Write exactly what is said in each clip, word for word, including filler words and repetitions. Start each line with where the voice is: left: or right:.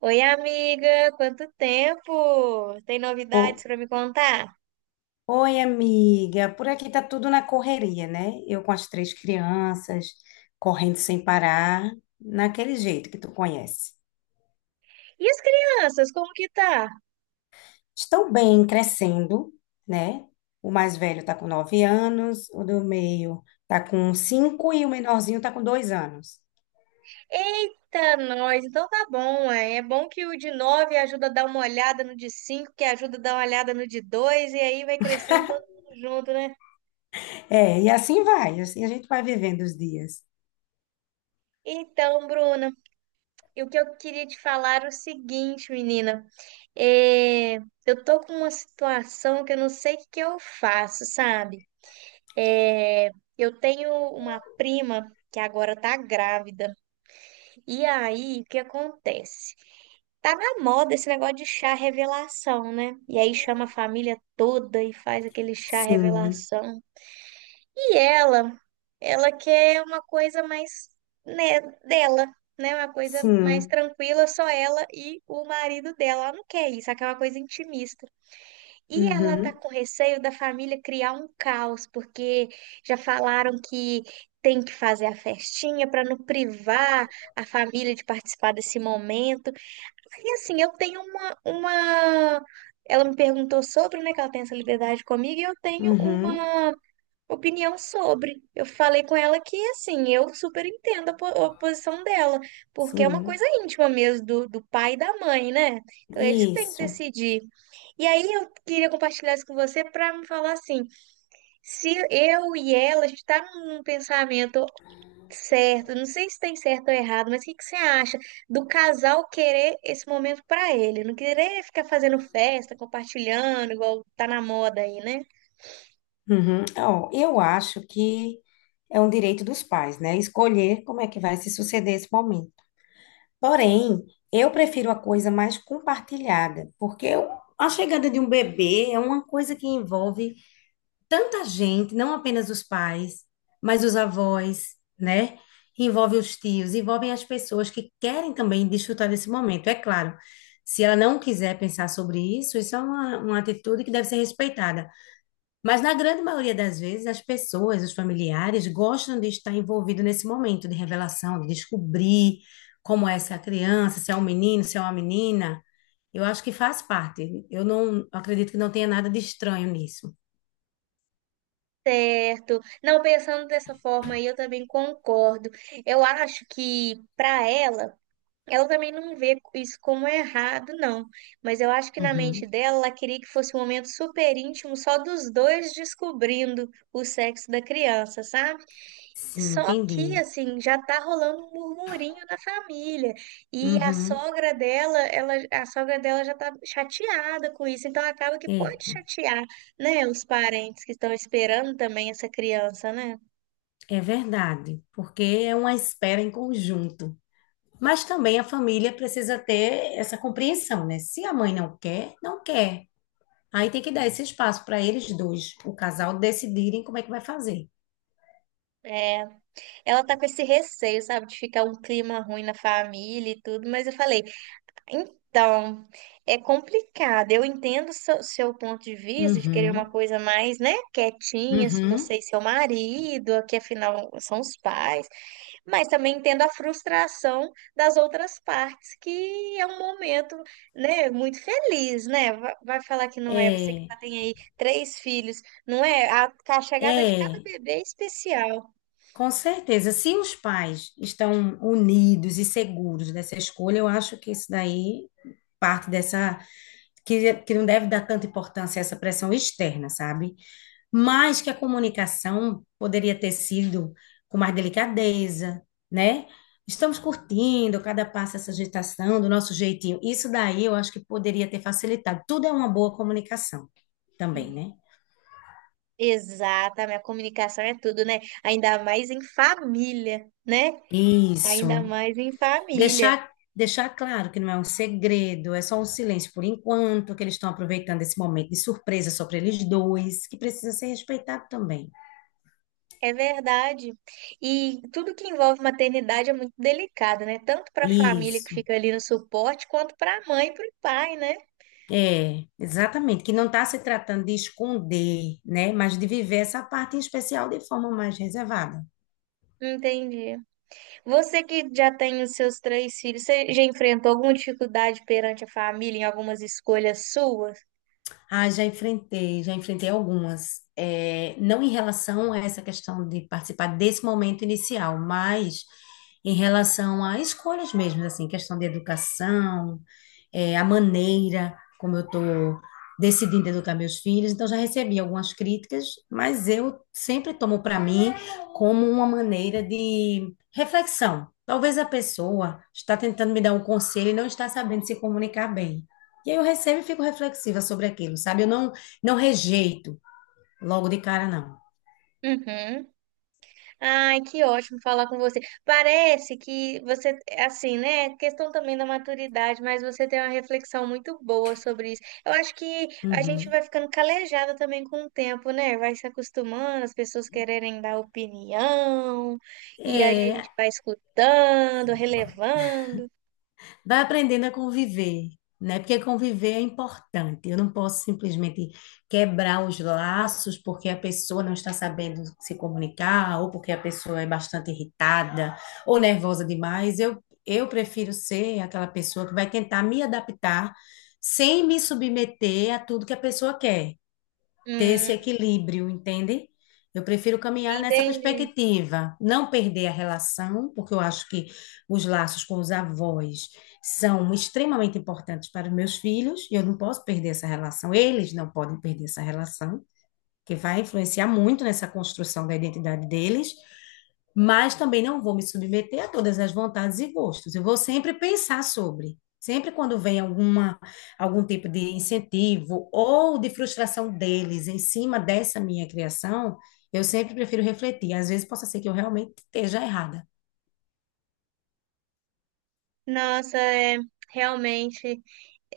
right: Oi, amiga, quanto tempo? Tem novidades
left: O-
right: para me contar?
left: Oi, amiga. Por aqui tá tudo na correria, né? Eu com as três crianças, correndo sem parar, naquele jeito que tu conhece.
right: E as crianças, como que tá?
left: Estão bem, crescendo, né? O mais velho tá com nove anos, o do meio tá com cinco e o menorzinho tá com dois anos.
right: Eita, nós, então tá bom, ué. É bom que o de nove ajuda a dar uma olhada no de cinco, que ajuda a dar uma olhada no de dois e aí vai crescendo todo mundo junto, né?
left: É, e assim vai, assim a gente vai vivendo os dias.
right: Então, Bruna, e o que eu queria te falar é o seguinte, menina, é... eu tô com uma situação que eu não sei o que que eu faço, sabe? É... Eu tenho uma prima que agora tá grávida. E aí, o que acontece? Tá na moda esse negócio de chá revelação, né? E aí chama a família toda e faz aquele chá
left: Sim,
right: revelação. E ela, ela quer uma coisa mais, né, dela, né? Uma coisa mais
left: sim,
right: tranquila, só ela e o marido dela. Ela não quer isso, ela quer uma coisa intimista. E ela tá
left: uhum,
right: com receio da família criar um caos, porque já falaram que tem que fazer a festinha para não privar a família de participar desse momento. E assim, eu tenho uma, uma... ela me perguntou sobre, né, que ela tem essa liberdade comigo, e eu tenho
left: uhum,
right: uma opinião sobre. Eu falei com ela que, assim, eu super entendo a, po- a posição dela, porque é uma
left: sim,
right: coisa íntima mesmo do, do pai e da mãe, né? Então, eles que têm que
left: isso.
right: decidir. E aí, eu queria compartilhar isso com você para me falar assim: se eu e ela, a gente tá num pensamento certo, não sei se tem certo ou errado, mas o que que você acha do casal querer esse momento para ele? Não querer ficar fazendo festa, compartilhando, igual tá na moda aí, né?
left: Uhum. Ó, eu acho que é um direito dos pais, né? Escolher como é que vai se suceder esse momento. Porém, eu prefiro a coisa mais compartilhada, porque eu- a chegada de um bebê é uma coisa que envolve tanta gente, não apenas os pais, mas os avós, né? Envolve os tios, envolvem as pessoas que querem também desfrutar desse momento. É claro, se ela não quiser pensar sobre isso, isso é uma, uma atitude que deve ser respeitada. Mas na grande maioria das vezes, as pessoas, os familiares, gostam de estar envolvido nesse momento de revelação, de descobrir como é essa criança, se é um menino, se é uma menina. Eu acho que faz parte. Eu não acredito que não tenha nada de estranho nisso.
right: Certo. Não, pensando dessa forma aí, eu também concordo. Eu acho que para ela, ela também não vê isso como errado, não. Mas eu acho que na mente
left: Uhum.
right: dela, ela queria que fosse um momento super íntimo, só dos dois descobrindo o sexo da criança, sabe?
left: Sim,
right: Só que,
left: entendi.
right: assim, já tá rolando um murmurinho na família. E a
left: Uhum.
right: sogra dela, ela, a sogra dela já tá chateada com isso. Então acaba que pode
left: Eita,
right: chatear, né, os parentes que estão esperando também essa criança, né?
left: é verdade, porque é uma espera em conjunto. Mas também a família precisa ter essa compreensão, né? Se a mãe não quer, não quer. Aí tem que dar esse espaço para eles dois, o casal, decidirem como é que vai fazer.
right: É, ela tá com esse receio, sabe, de ficar um clima ruim na família e tudo, mas eu falei, então, é complicado. Eu entendo seu, seu ponto de vista de querer uma
left: Uhum,
right: coisa mais, né, quietinha, se
left: uhum.
right: você e seu marido, que afinal são os pais. Mas também entendo a frustração das outras partes, que é um momento, né, muito feliz, né? Va- Vai falar que não é, você que
left: É,
right: já tem aí três filhos, não é? A, a chegada de cada
left: é,
right: bebê é especial.
left: com certeza. Se os pais estão unidos e seguros dessa escolha, eu acho que isso daí parte dessa. Que, que não deve dar tanta importância a essa pressão externa, sabe? Mas que a comunicação poderia ter sido com mais delicadeza, né? Estamos curtindo cada passo essa agitação do nosso jeitinho. Isso daí eu acho que poderia ter facilitado. Tudo é uma boa comunicação também,
right: Sim.
left: né?
right: Exatamente, a comunicação é tudo, né? Ainda mais em família, né?
left: Isso.
right: Ainda mais em família.
left: Deixar deixar claro que não é um segredo, é só um silêncio por enquanto, que eles estão aproveitando esse momento de surpresa só para eles dois, que precisa ser respeitado também.
right: É verdade. E tudo que envolve maternidade é muito delicado, né? Tanto para a família que
left: Isso.
right: fica ali no suporte, quanto para a mãe e para o pai, né?
left: É, exatamente, que não está se tratando de esconder, né, mas de viver essa parte em especial de forma mais reservada.
right: Entendi. Você que já tem os seus três filhos, você já enfrentou alguma dificuldade perante a família em algumas escolhas suas?
left: Ah, já enfrentei, já enfrentei algumas. É, não em relação a essa questão de participar desse momento inicial, mas em relação a escolhas mesmo, assim, questão de educação, é, a maneira como eu estou decidindo educar meus filhos. Então, já recebi algumas críticas, mas eu sempre tomo para mim como uma maneira de reflexão. Talvez a pessoa está tentando me dar um conselho e não está sabendo se comunicar bem. E aí eu recebo e fico reflexiva sobre aquilo, sabe? Eu não, não rejeito logo de cara, não.
right: Uhum. Ai, que ótimo falar com você. Parece que você, assim, né? Questão também da maturidade, mas você tem uma reflexão muito boa sobre isso. Eu acho que a gente
left: Uhum.
right: vai ficando calejada também com o tempo, né? Vai se acostumando, as pessoas quererem dar opinião, e aí a gente
left: É,
right: vai escutando, relevando.
left: vai aprendendo a conviver, né? Porque conviver é importante. Eu não posso simplesmente quebrar os laços porque a pessoa não está sabendo se comunicar, ou porque a pessoa é bastante irritada ou nervosa demais. Eu, eu prefiro ser aquela pessoa que vai tentar me adaptar sem me submeter a tudo que a pessoa quer. Ter esse
right: Hum,
left: equilíbrio, entende? Eu prefiro caminhar nessa
right: entendi.
left: perspectiva, não perder a relação, porque eu acho que os laços com os avós são extremamente importantes para os meus filhos, e eu não posso perder essa relação, eles não podem perder essa relação, que vai influenciar muito nessa construção da identidade deles, mas também não vou me submeter a todas as vontades e gostos. Eu vou sempre pensar sobre. Sempre quando vem alguma, algum tipo de incentivo ou de frustração deles em cima dessa minha criação, eu sempre prefiro refletir. Às vezes possa ser que eu realmente esteja errada.
right: Nossa, é, realmente,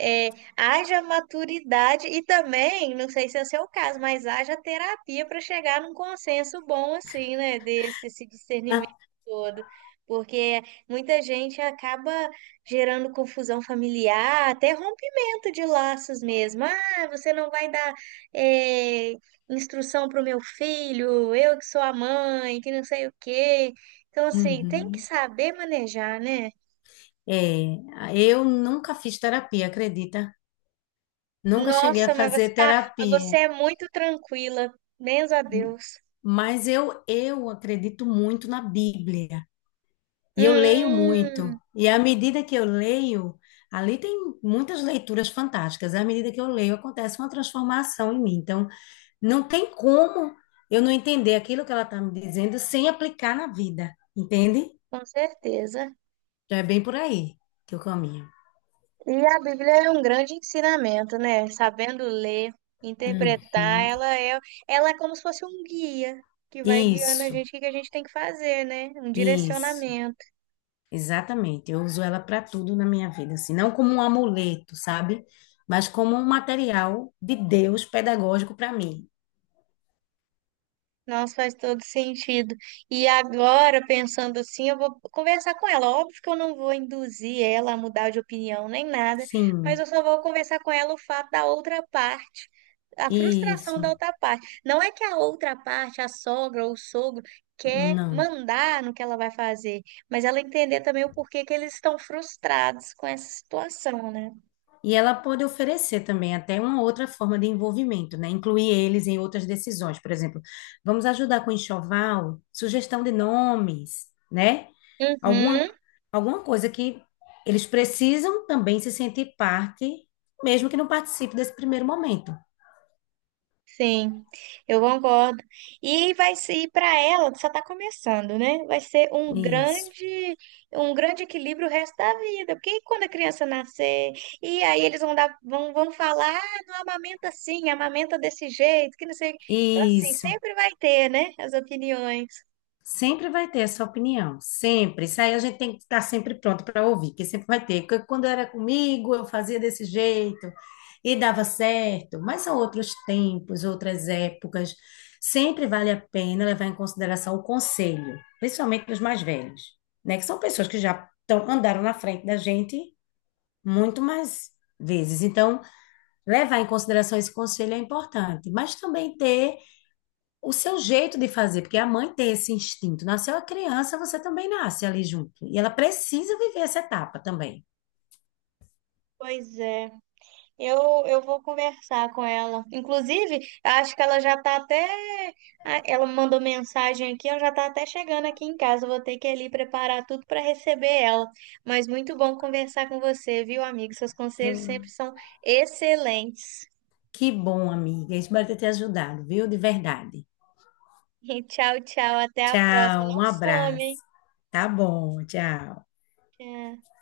right: é, haja maturidade e também, não sei se é o seu caso, mas haja terapia para chegar num consenso bom assim, né, desse esse
left: Ah,
right: discernimento todo. Porque muita gente acaba gerando confusão familiar, até rompimento de laços mesmo. Ah, você não vai dar é, instrução para o meu filho, eu que sou a mãe, que não sei o quê. Então, assim, tem que
left: uhum.
right: saber manejar, né?
left: É, eu nunca fiz terapia, acredita? Nunca cheguei a
right: Nossa, mas você
left: fazer
right: tá, mas você
left: terapia.
right: é muito tranquila. Benza a Deus.
left: Mas eu, eu acredito muito na Bíblia e eu leio muito.
right: Hum,
left: E à medida que eu leio, ali tem muitas leituras fantásticas. À medida que eu leio, acontece uma transformação em mim. Então, não tem como eu não entender aquilo que ela está me dizendo sem aplicar na vida, entende?
right: com certeza.
left: Então, é bem por aí que eu caminho.
right: E a Bíblia é um grande ensinamento, né? Sabendo ler, interpretar,
left: Uhum.
right: ela é, ela é como se fosse um guia que vai guiando a
left: Isso,
right: gente o que que a gente tem que fazer, né? Um
left: isso.
right: direcionamento.
left: Exatamente, eu uso ela para tudo na minha vida, assim, não como um amuleto, sabe? Mas como um material de Deus pedagógico para mim.
right: Nossa, faz todo sentido. E agora, pensando assim, eu vou conversar com ela. Óbvio que eu não vou induzir ela a mudar de opinião nem nada, mas
left: Sim,
right: eu só vou conversar com ela o fato da outra parte, a frustração
left: isso,
right: da outra parte. Não é que a outra parte, a sogra ou o sogro, quer
left: não.
right: mandar no que ela vai fazer, mas ela entender também o porquê que eles estão frustrados com essa situação, né?
left: E ela pode oferecer também até uma outra forma de envolvimento, né? Incluir eles em outras decisões, por exemplo, vamos ajudar com enxoval, sugestão de nomes, né? Alguma,
right: Uhum.
left: alguma coisa que eles precisam também se sentir parte, mesmo que não participe desse primeiro momento.
right: Sim, eu concordo. E vai ser para ela, só está começando, né? Vai ser um
left: Isso.
right: grande, um grande equilíbrio o resto da vida. Porque quando a criança nascer, e aí eles vão dar, vão, vão falar, ah, não amamenta assim, amamenta desse jeito, que não sei. Então, assim,
left: Isso.
right: sempre vai ter, né? As opiniões.
left: Sempre vai ter essa opinião, sempre. Isso aí a gente tem que estar sempre pronto para ouvir, que sempre vai ter. Porque quando era comigo, eu fazia desse jeito e dava certo. Mas são outros tempos, outras épocas. Sempre vale a pena levar em consideração o conselho, principalmente dos mais velhos, né? Que são pessoas que já tão- andaram na frente da gente muito mais vezes. Então, levar em consideração esse conselho é importante, mas também ter o seu jeito de fazer, porque a mãe tem esse instinto. Nasceu a criança, você também nasce ali junto. E ela precisa viver essa etapa também.
right: Pois é. Eu, eu vou conversar com ela. Inclusive, acho que ela já tá até. Ah, ela mandou mensagem aqui, ela já tá até chegando aqui em casa. Eu vou ter que ir ali preparar tudo para receber ela. Mas muito bom conversar com você, viu, amigo? Seus conselhos sempre
left: Pronto.
right: são excelentes.
left: Que bom, amiga. Espero ter te ajudado, viu? De verdade.
right: E tchau, tchau. Até a próxima.
left: Tchau, um
right: Não some,
left: abraço.
right: hein?
left: Tá bom, tchau.
right: Tchau.